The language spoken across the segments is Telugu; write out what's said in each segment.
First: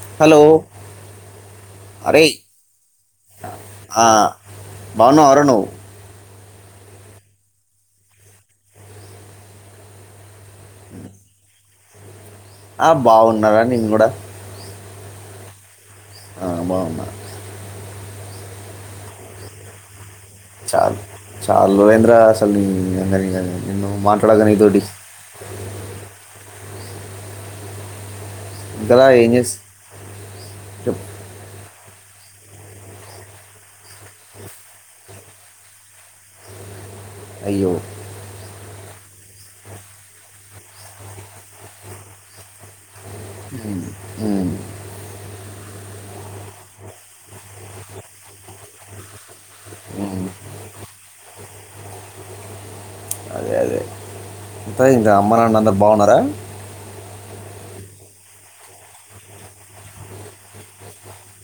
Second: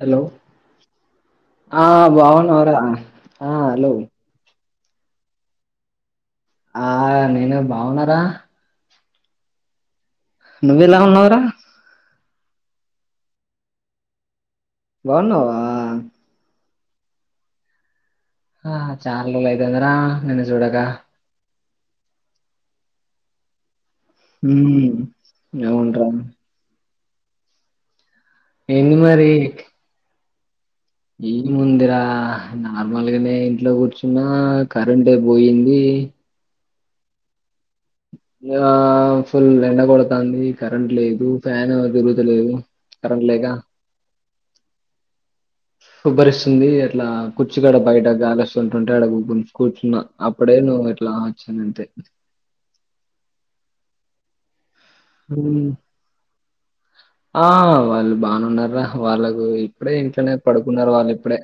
హలో ఆ అరే బావునవర హలో బాగున్నావర నువ్వు ఆ నేనే బాగున్నార నువ్వెలా ఉన్నావ్ రా ఆ బాగున్నారా నీను కూడా బాగున్నావా ఆ బా ఆ చాల్రోలైతాంది రా నిన్ను సూడగా చాల్రోజులైంది రా అసల్ అందరిని నిన్ను మాట్లాడగా హూ నీతోటి అవున్రా ఏంది ఇంకా మరి ఏం చేసి చెప్పు. ఏముందిరా నార్మల్గనే ఇంట్లో కూర్చున్నా కరెంట్ పోయింది అయ్యో ఆ ఫుల్ ఎండ కొడతంది కరెంట్ లేదు ఫ్యాన్ తిరుగుతలేదు కరెంట్ లేక ఉమ్ ఉబ్బరిస్తుంది అట్లా కుర్చిగడ బయట గాలస్ కూర్చుంటుంటే అడుగు కూర్చున్నా ఉమ్, అప్పుడే నువ్వు ఎట్లా వచ్చింది అంతే అంతా ఇంకా అమ్మ నాన్న హ్మ్. అందరు బాగున్నారా బానున్నార్రా వాళ్ళకు ఇప్పుడే ఇంట్లనే పడుకున్నారు వాళ్ళు ఇప్పుడే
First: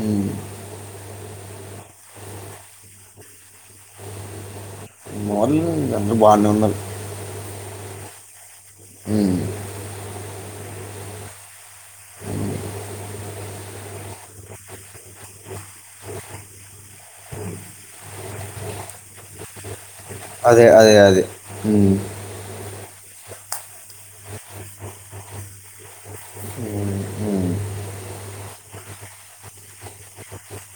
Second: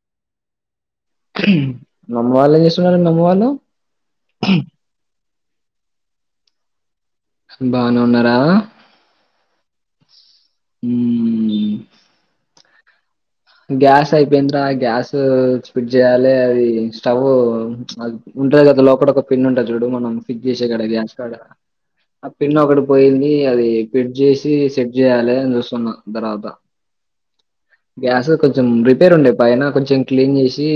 హు ఉమ్ మీ అమ్మ వాళ్ళు ఏం చేస్తున్నారండి అమ్మ వాళ్ళు మలు అందరు బానే ఉన్నారు బానే ఉన్నారా హు ఉమ్ అ [inaudible] గ్యాస్ అయిపోయిందిరా గ్యాస్ స్ట్ చేయాలే అది స్టవ్ అది ఉంటది కదా లోపట ఒక పిన్నుంటది చూడు ఫిక్స్ అదే చేసే కాడ అదే గ్యాస్ అదే కాడ ఉమ్, ఆ పిన్ ఒకడు పోయింది అది ఫిట్ చేసి సెట్ చేయాలె అని చూస్తున్నా తర్వాత ఉమ్, ఉమ్, గ్యాస్ కొంచెం రిపేర్ ఉండే పైన కొంచెం క్లీన్ చేసి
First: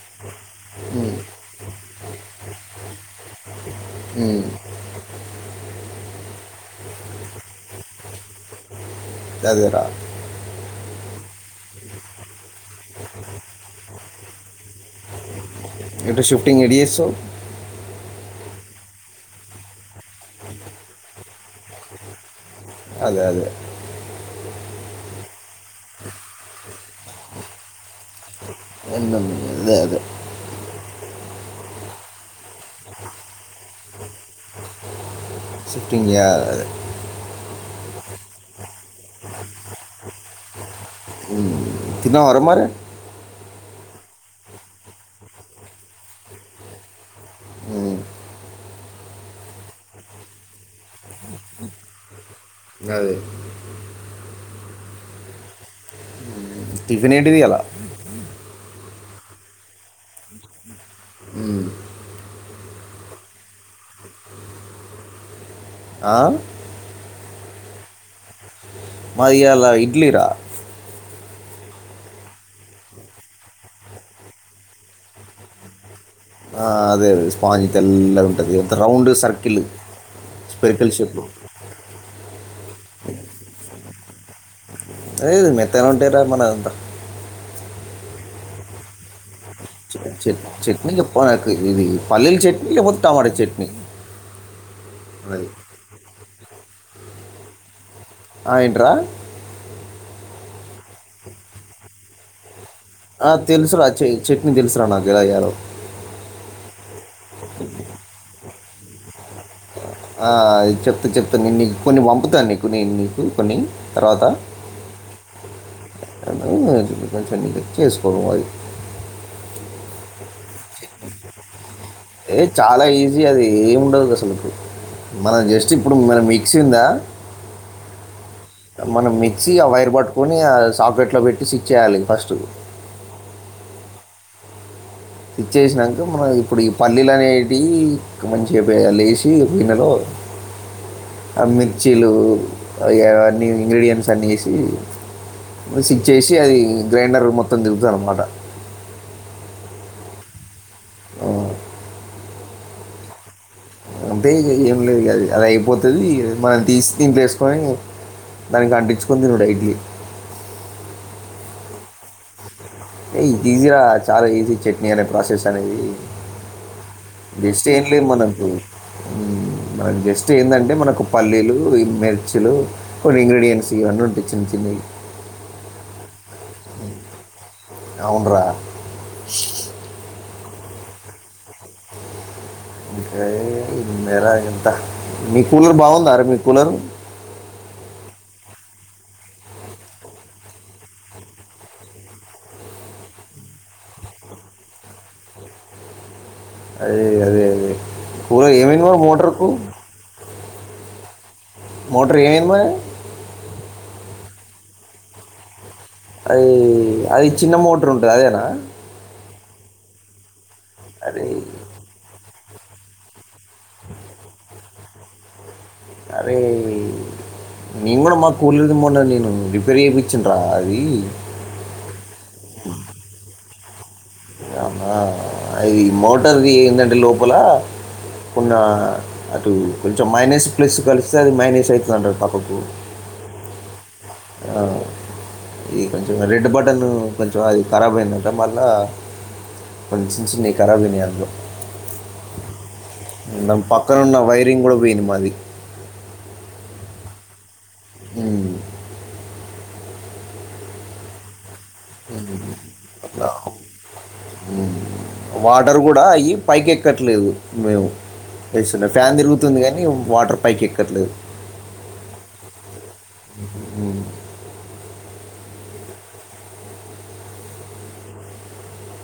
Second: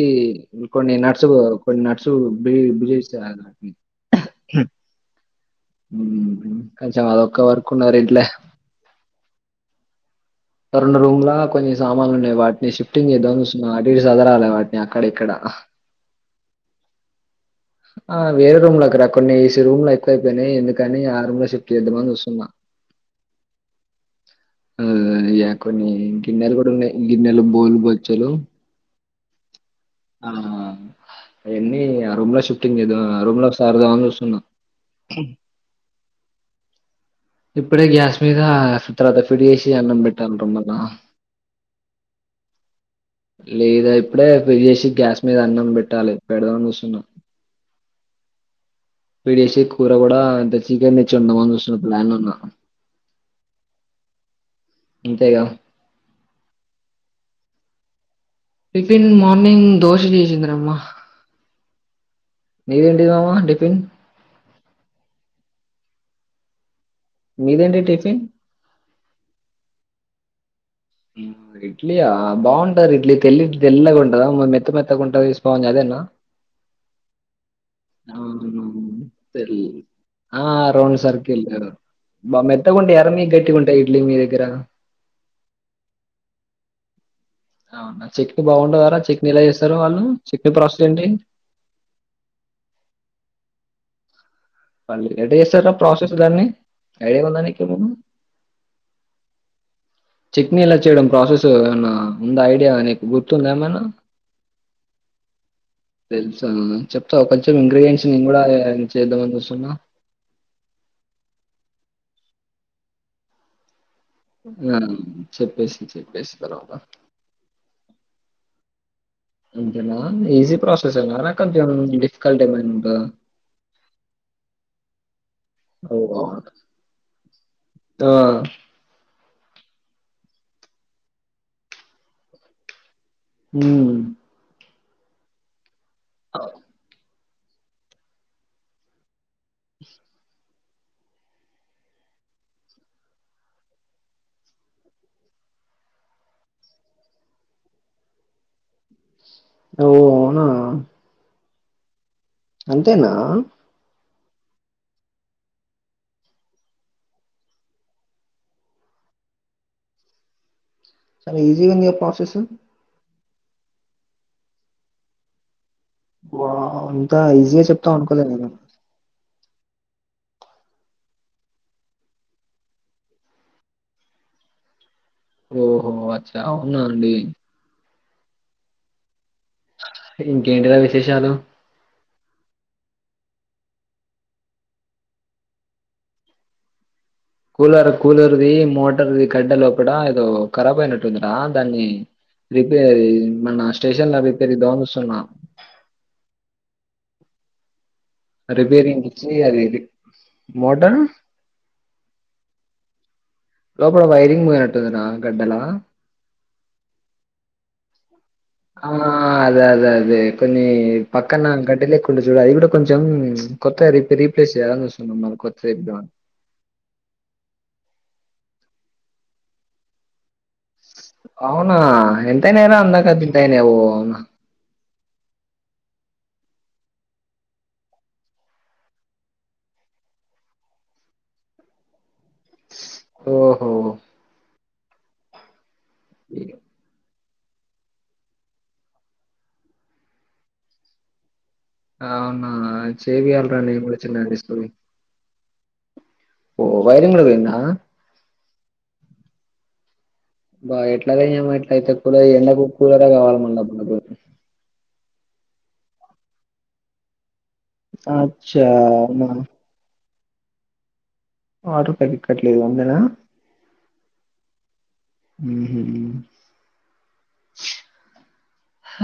కొన్ని ఉమ్, నట్స్ కొన్ని నట్సు బిగిస్త ఉమ్, ఉమ్ కొంచెం అదొక్క వర్క్ ఉన్నది రా ఇంట్లె అదేరా రెండు రూమ్ లా కొన్ని సామాన్లు ఉన్నాయి వాటిని షిఫ్టింగ్ చేద్దా అని చూస్తున్నా అటు ఇటు సదరాలే వాటిని అక్కడ ఇక్కడ ఎటు షిఫ్టింగ్ ఎటుచేస్తవ్ ఆ వేరే రూమ్లకు రా కొన్ని ఏసీ రూమ్ లో ఎక్కువ అయిపోయినయ్ ఎందుకని ఆ రూమ్ లో షిఫ్ట్ చేద్దామని చూస్తున్నా అదే అదే ఉమ్ ఇగ కొన్ని గిన్నెలు కూడా ఉన్నాయి గిన్నెలు బోలు బొచ్చలు అదే అదే ఆహ్ అయన్ని ఆ రూమ్ లో షిఫ్టింగ్ చేద్దాం ఆ రూమ్ లకి సర్దూదామని చూస్తున్నా ఇ [inaudible] ఇప్పుడే గ్యాస్ మీద తర్వాత ఫిడ్ చేసి అన్నం పెట్టాల్రా మల్ల తిన్నావా రా మరి లేదా అప్పుడే రిపేర్ చేసి గ్యాస్ మీద అన్నం పెట్టాలి పెడదామని చూస్తున్నా ఉమ్. పెట్టేసి కూర కూడా ఇంత చికెన్ తెచ్చి వండుదాము అని చూస్తున్న ప్లాన్ లో ఉన్న అదే అంతేగా టిఫిన్ ఏంటిది ఇయ్యాల టిఫ్న్ మార్నింగ్ దోస చేసింద్రమ్మా నీది ఏంటిది మామ టిఫిను ఆ మీదేంటి టిఫిన్ మాది ఇయ్యాల ఇడ్లీరా ఇడ్లీ ఆ బాగుంటది ఇడ్లీ తెల్ తెల్లగా ఉంటదా మెత్త మెత్తగా ఉంటంది స్పాంజ్ అదేనా. ఆ అదే అదే స్పాంజి తెల్లగా ఉంటుంది అవును. అంత రౌండ్ తెల్ సర్కిల్ ఆ స్పెర్కిల్ రౌండ్ షేప్ లో సర్కిల్ బా మెత్తకుంటయా మీయి గట్టికుంటాయి ఇడ్లీ మీ దగ్గర ఏ మెత్తగనే ఉంటే రా మనంతా అవునా చేట్నీ బాగుండద రా చాట్నీ లా వేస్ చె చట్నీ చెప్పాలనుకో ఇది పల్లీల్ చట్నీ లేపోతే టమోట చట్నీ పల్లీ ఎట్ట అది చేస్సార ప్రాసెస్ దాన్నీ ఐడియా ఉందా నీకు ఏమన్న ఆ ఏంట్రా చట్నీ ఎలా చేయడం ప్రాసెస్ ఏవన్న ఉందా ఐడియా అని ఆ తెలుసురా చె చెట్నీ తెలుసురా నాకు ఎలా చేయాలో చెప్తావ్ కొంచెం ఇంగ్ర్రిడియంట్స్ నేను కూడా చేద్దామని చూసున్నా ఆ చెప్త చెప్తాను నేను నీకు కొన్ని పంపుతాను నీకు నేను నీకు కొన్ని తర్వాత మ్మ్ చెప్పేసి చెప్పేసేయ్ [unintelligible] చెక్ చేసుకో వయ్ అంతేనా ఈజీ ప్రాసెసేనా రా కొంచం ఏ చాలా ఈజీ అది ఏమండదు అసలుకు మనం జస్ట్ ఇప్పుడు మన మిక్సిందా తా మనం మిక్సీ ఆ వైర్ పట్టుకొని ఆ సాకెట్లో పెట్టి స్విచ్ వేయాలి ఫస్ట్ ఊ స్విచ్చేసినా [inaudible] మన ఇప్పుడు ఈ పల్లిలనే బీ [unintelligible] ఏసి గిన్నెలో ఆ మిర్చీలు అవి అన్నీ ఇంగ్రీడియంట్స్ అన్ని వేసి స్విచ్ వేసి అది గ్రైండర్ మొత్తం తిప్పుతారూ అన్నమాట ఓ అవునా అంతేనా అంతే ఇగ ఏం లేదులే అది అది అయిపోతుది మనం తీసి దీంట్లో వేసుకొని దాన్ని అంటించుకొని తినుడే ఇట్లీ చాలా ఈజీగుంది గా ప్రాసెస్ ఏ ఇది ఈజీరా చాలా ఈజీ చట్నీ అనే ప్రాసెస్ అనేది వావ్ ఇంత ఈజీగా చెప్తావు అనుకోలే నేను ఉమ్ అది జస్ట్ ఏందంటే మనకు పల్లీలు మిర్చులు కొన్ని ఇంగ్రీడియంట్స్ ఇవన్నీ ఉంటాయి చిన్న చిన్నయి ఓహో అచ్చా అవునా అండి అవునురా ఇంకేంటి రా విశేషాలు [inaudible] చెప్తా మీ కూలర్ బావుందారా మీ కూలరు కూలర్ కూలర్ది మోటర్ది కడ్డ లోపట ఏదో ఖరాబ్ అయినట్టుందిరా దాన్ని రిపేర్ మన స్టేషన్ లో రిపేర్ ఇద్దాం అని చూస్తున్నా అదే అదే అదే [unintelligible] ఏమైంది మా మోటార్కు మోటా మోటర్ ఏంమేం పోయే లోపట వైరింగ్ పోయి నట్టుందినా గడ్డలా అది అది చిన్న మోటర్ ఉంటది అదేనా ఆ ఆ అదే అదే అదే కొన్ని అరే పక్కన గడ్డి లేకుం అది కూడా కొంచెం కొత్తగ రిప్ రీప్లేస్ చేయాలని చూస్తున్నాం మళ్ళ కొత్తది ఎపి అరే నేను కూడా మా కూలర్ది మొన్న నేను రిపేర్ చేపిచ్చిన నా అది ఎంతైనాయి అన్న అందదా గింత అయినాయ ఓ అవునా ఆ అది మోటర్ది ఏందంటే లోపల కొన్న అటు కొంచెం మైనస్ ప్లస్ కలిస్తే అది మైనస్ అవుతుందింట ఓహో ఆ ఈ కొంచెం రెడ్ బటన్ కొంచెం అది ఖరాబ్ అయిందంటే మళ్ళీ కొంచ చిన్న చిన్నవి ఖరాబయినాయి అందులో అవునా చేపియాలిరా నేను పక్కన కూడా ఉన్న చిన్నగా వైరింగ్ తీసుకుపోయి కూడా పోయింది మాది ఓ వైరంగ్ కూడా పోయిందా ఉమ్. బా ఎట్లాగ ఏమ ఎట్లయితే కూలర్ ఎండకు కూలరే కావాలి మళ్ళ అట్లా వాటర్ కూడా అయిి పైకి ఎక్కట్లేదు మేము అచ్చా వస్తున్నా ఫ్యాన్ అవునా తిరుగుతుంది కానీ వాటర్ పైక్ ఎక్కట్లేదు వాటర్ పైకి ఏకట్లేదు అంతేనా హ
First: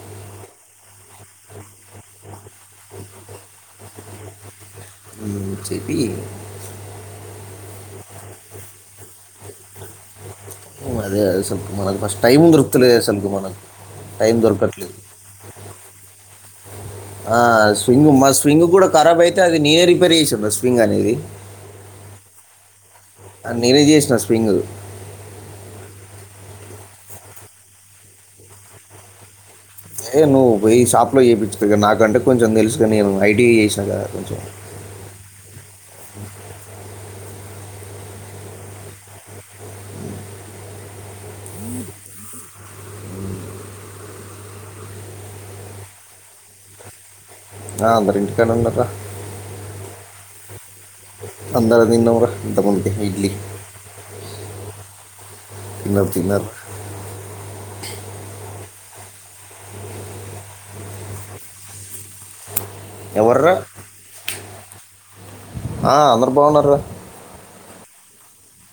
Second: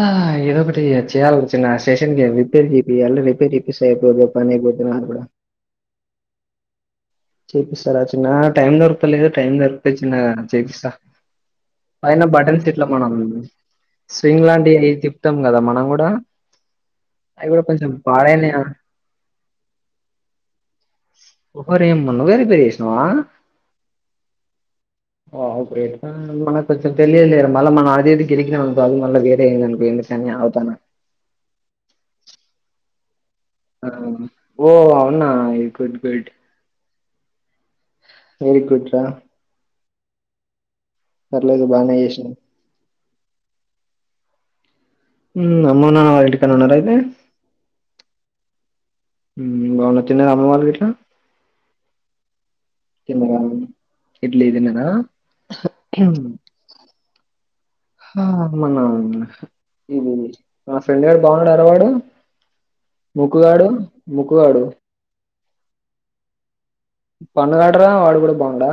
ఆ ఏదో ఒకటి చేయాలి చిన్నగా స్టేషన్కి రిపేర్ చెయ్యాలి రిపేర్ చేయిస్తే అయిపోతది పని అయిపోద్ది రా అనుకున్న చెపి చపిస్తారా చిన్నగా టైం దొరకుతలేదు టైం దొరికితే చిన్నగా అదే అసలు మనకు ఫస్ట్ టైం బటన్స్ ఇట్లా దొరుకుతలేదు మనం అసలుకు మనకు టైం స్వింగ్ లాంటివి దొరకట్లేదు తిప్పుతాం కదా మనం కూడా ఆ అవి కూడా కొంచెం స్వింగ్ మా పాడైన స్వింగ్ కూడా కరాబ్ అయితే అది నేనే రిపేర్ చేసిన రా స్వింగ్ అనేది ఓహో రేయమ్మ నువ్వే రిపేర్ చేసి అది నేనే చేసిన స్వింగ్ వావ్ గ్రేట్ మనకు కొంచం తెలియదులే,, మళ్ళీ మనం అది ఇది గలికిినామనుకో అవి మళ్ల వేరే అయింది అనుకో ఏ నువ్వ పోయి షాప్ లో చేపించికో ఇగ నాకంటే కొంచెం తెలుసు ఇగ నిను ఓ అవునా ఇ గుడ్ డ్ వెరీ గుడ్ రా పర్లేదు బానే చేసినవ్ హు అమ్మ నాన్న వాళ్ళ ఇంటికాన్నే ఉన్నారా అయితే ఆ అందరూ ఇంటికడ వున్నారు రా ఉమ్ బాగున్నా తిన్నారా అందము తిన్నాం రా తిన్నదా ఇడ్లీ తిన్నాదా తిన్నారు హా తిన్నారు హా మనా ఇది ది మా ఫ్రెండ్ గాడు బాగున్నాడ అర వాడు ఎవర్రా ముక్కుగాడు ముక్కుగాడు ఆ అందరు బాగున్నార్ రా పండుగాడరా వాడు కూడా బాగుండా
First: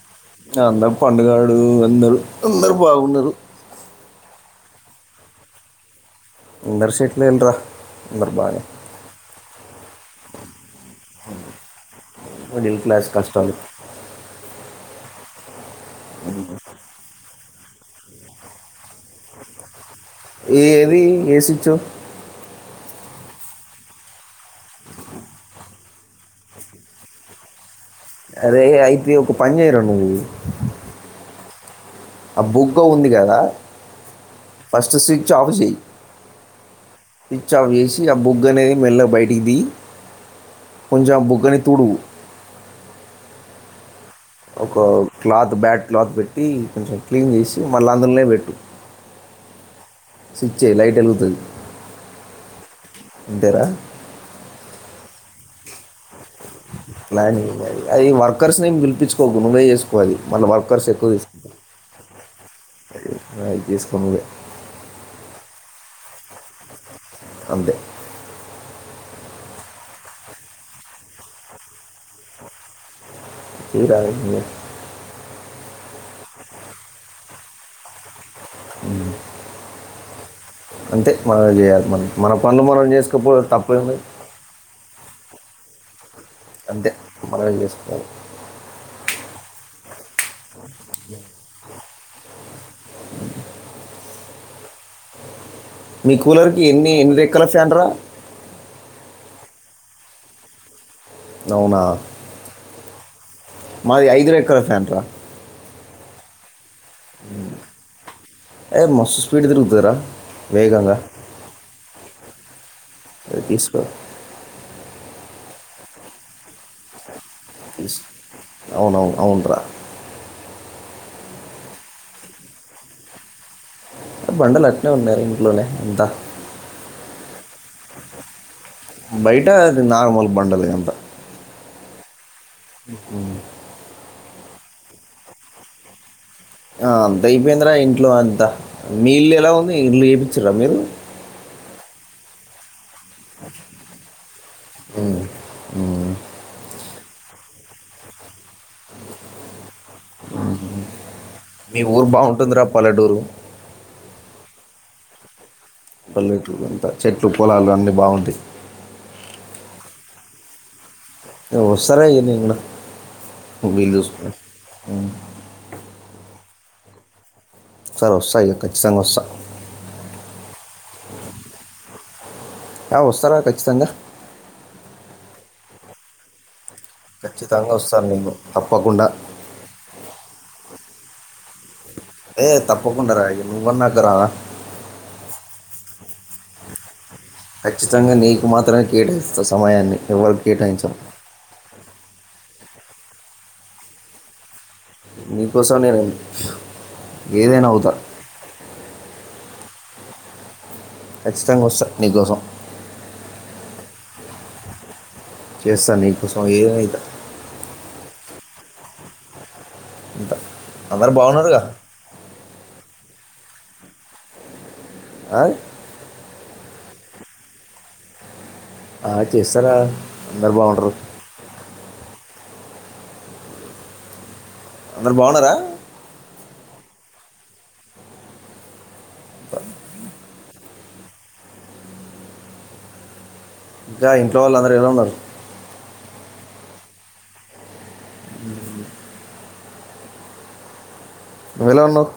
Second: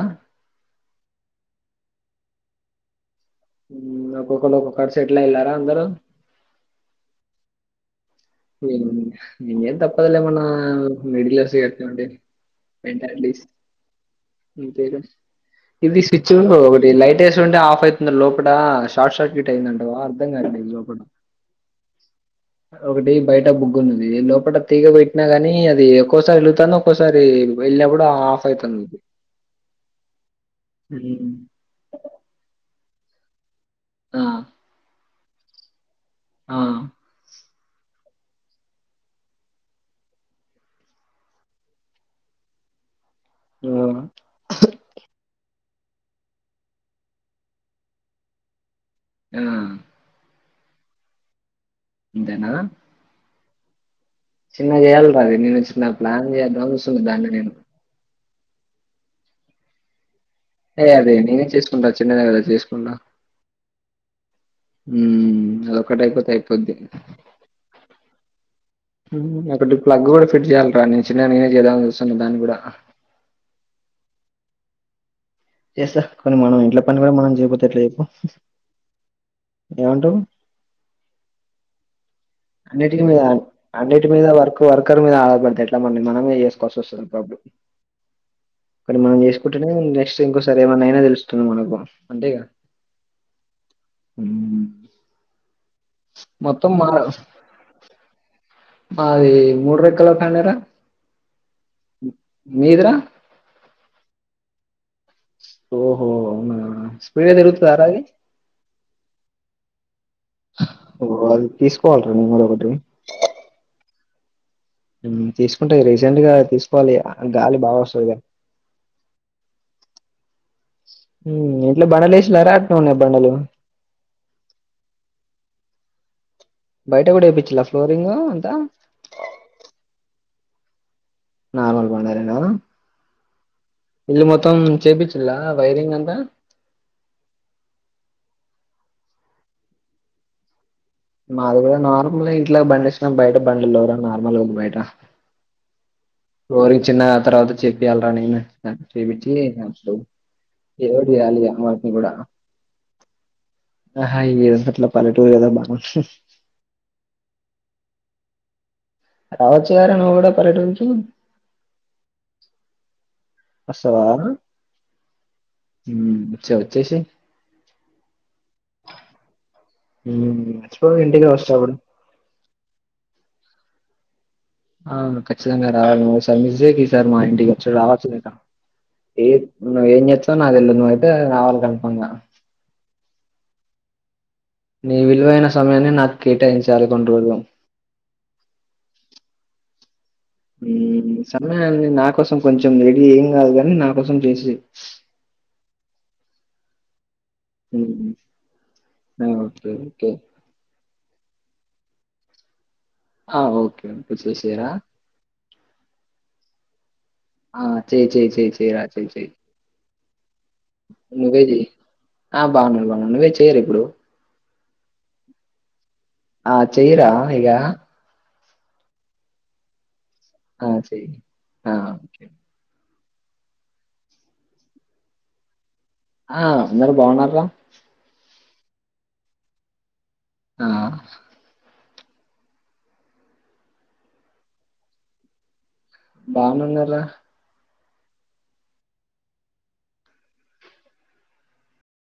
అందరు పండుగాడు అందరు అందరు బాగున్నారు మ్మ్ ఒక్కొక్కరు ఒక్కొక్కరు సెటిల్ అయిన్లారా అందరూ అందరు సెటిల్ అయిన్ రా నేం తప్పదలే మొన్న మిడిల్స్ వి అట్లనే ఉంటే మిడిల్ క్లాస్ మెంటాలిటీస్ే కష్టాలు ఇది స్విచ్ ఒకటి లైటెస్ట్ వుండుండి ఆఫ్ అయితుంది లోప షార్ట్ సర్క్యూట్ అయిందండి ఏ ఏది ఏసిచ్చు ఒక టీమ్ బయట బుగ్గున్నది లోపల తీగ పెట్టినా గాని అది ఒక్కోసారి వెళతాను ఒక్కోసారి వెళ్ళినప్పుడు ఆఫ్ అదే అవుతుంది అయితే ఒక పనిచేయర నువ్వు ఉమ్. జద ఆ ఫస్ట్ సి చ్ ఆఫ్ చే ఆ స్చ్ ఆాఫ్ చేసి ఆ బుగ్గ అనేది మెల్ల బయటికి ది కొంచెం ఆ బుగ్గని తుడువు ఓనా ఒక క్లాత్ బ్యాట్ క్లాత్ పెట్టి కొంచెం క్లీన్ చేసి మళ్ళీ అందలోనే పెట్టు ఆ స్విచ్ ఏయ్ లైట్ ఎలుగతది ఇంతేనా ఇంటరా చిన్నగా యాల్రా ఇన్ని తెచ్చుకున్నారు ప్లాన్ చేద్దాం శుద్ధామలే నేను కుక్కర్స్నిి ఏం పిలిపించుకోకు నువ్వే చేసుకో కోవాలి ఏయ్ అది నేనే చేసుకుంటా చిన్నదేగా చేసుకుంటా తీసుకోనిలే మ్మ్ అ ఒకటి అయితే అయిపోద్ది అంతే మ్మ్ ఒకటి ప్లగ్ కూడా ఫిట్ చేయ్యాలరా నేను చిన్నగనే చేద్దామని చూస్తున్నా దాన్ని కూడా తీ రాద్ లే చేస్తా కొన్ని మనం ఇంట్లో పని కూడా మనం చేయక పోతే ఎట్లా చెప్పు మ్మ్ ఏమంటవు? అంతే మనం చేయాల్సిన్ అన్నిటి మీద అన్నింటి మీద వర్క్ వర్కర్ మీద ఆధారపడితే. ఎట్లా మన మనమే చేసుకోవాల్సి అంతే వస్తుంది. అప్పుడప్పుడు మనమే చేసుకోవాలి కొన్ని మనం చేసుకుంటేనే నెక్స్ట్, [unintelligible] ఈసారి ఏమన్నఅయినా తెలుస్తుంది మనకు, అంతేగా హ్మ్. మీ కూలర్ కి మొత్తం ఎన్ని ఎన్ని రే, కల సంటరా, అది మూడు రెక్కల ఫ్యానే రా, అవునా మీది రా, మాది ఐదు రెక్కల ఫ్యాన్ రా, ఓహో ఔనా ఏ మస్త్ స్పీడ్ తిరుగుతది రా, ఓ అది తీసుకోవాలిరా మేము కూడ ఒకటి, అది తీసుకో హు తీసుకుంటా రీసెంట్ గా తీసుకోవాలి ఇగ, ఇస్ అవునవును అవునురా, ఇంట్లో బండలు ఎశిలారా అట్నే ఉన్నాయా బండలు, బండలు అట్నే ఉన్నాయి ఇంట్లోనే అంతా, బయట కూడా వేపించలా ఫ్లోరింగ్ అంత, బయట అది నార్మల్ బండలే అంత, నార్మల్ బండ లేనా, [unintelligible] ఇల్లు మొత్తం చేపిచ్చిళ్ళ వైరింగ్ అంతా, ఆ బై అయిపోయిందరా ఇంట్లో అంతా మీ ఇల్లు ఎలా ఉంది ఇల్లు చేపిచ్చిర్రా మీరు, మాది కూడా నార్మల్ ఇంట్ల బండలు ఏసి, బయట బండలు లేవు రా నార్మల్ ఉంది రా బయట, ఉమ్, ఉమ్. ఫ్లోరింగ్ చిన్నగ తర్వాత చేపియ్యాలిరా నేను చేపించి, ఏదో ఒకటి చేయాలి మీ వాటిని ఊరు కూడా బాగుంటుందిరా పల్లెటూరు హయ్యో అట్లా, పలెటూరు గదా బా, పల్లెటూరు అంతా చెట్లు పొలాలు అన్ని బాగుంటాయి, రావచ్చు కదా రా నువు కూడా పల్లెటూరుకు, ఇగ వస్తా రా నేను గూడ వీలు వస్తావా చూసుకొని, చె వచ్చేసేయ్, సరే వస్తా ఇగా ఖచ్చితంగా వస్తా, ఎప్పుడు ఇంటికి వాసతా అప్పుడు, య్య వస్తారా ఖచ్చితంగా, ఆ ఖచ్చతంగా రావాలి నువూ ఈసారి మిస్ చెయ్యకు, సార్ మా ఇంటికి వచ్చు ఖచ్చితంగా వస్తాను రావచ్చుకద నేను తప్పకుండా ఏ నువ్ ఏం చేస్తావ్ నా తెలిద్ నువ్ ఎ రారు ఏ తప్పకుండా రా నువ్ అన్నాక రానా నీ విలువైన సమయాన్ని నాక్ కేటాయించాలి కొన్ని రోజులు ఖచ్చితంగా నీకు మాత్రమే కేటాయిస్తా సమయాన్ని ఎవరికి కేటాయించాం ఉమ్ సమయాన్ని నా కోసం కొంచ్ కొందరికి ఏం కాదు గని నా కోసం చేసి నీకోసం నేను ఏదైనా అవుతా ఉమ్ అహ్ ఉమ్ కే ఖచ్చితంగా వస్తా నీకోసం ఆ ఓకే చేసేసిరా చేస్తాను నీకోసం ఏమైద ఆ చే చే చెయ్ చే ఆ చే చెయ్ ఇంత అందరు నువే బాగున్నారుగా చేయ్ ఆ బావుంది బౌన్ నువే చే టెర్ ఇప్పుడు ఆ ఆ చయిరా ఇగ ఆ చేస్తారా అందరు ఆ బాగుంటారు చేయ్ ఆ [unintelligible] అందరు బావున్నరా ఆ అందరు బాగున్నర్ర ఆ ఇంకా ఇంట్లో వాళ్లందర్ ఎలా ఉన్నారు బాగునున్నరా ఉమ్ వేళ ఉన్నవ్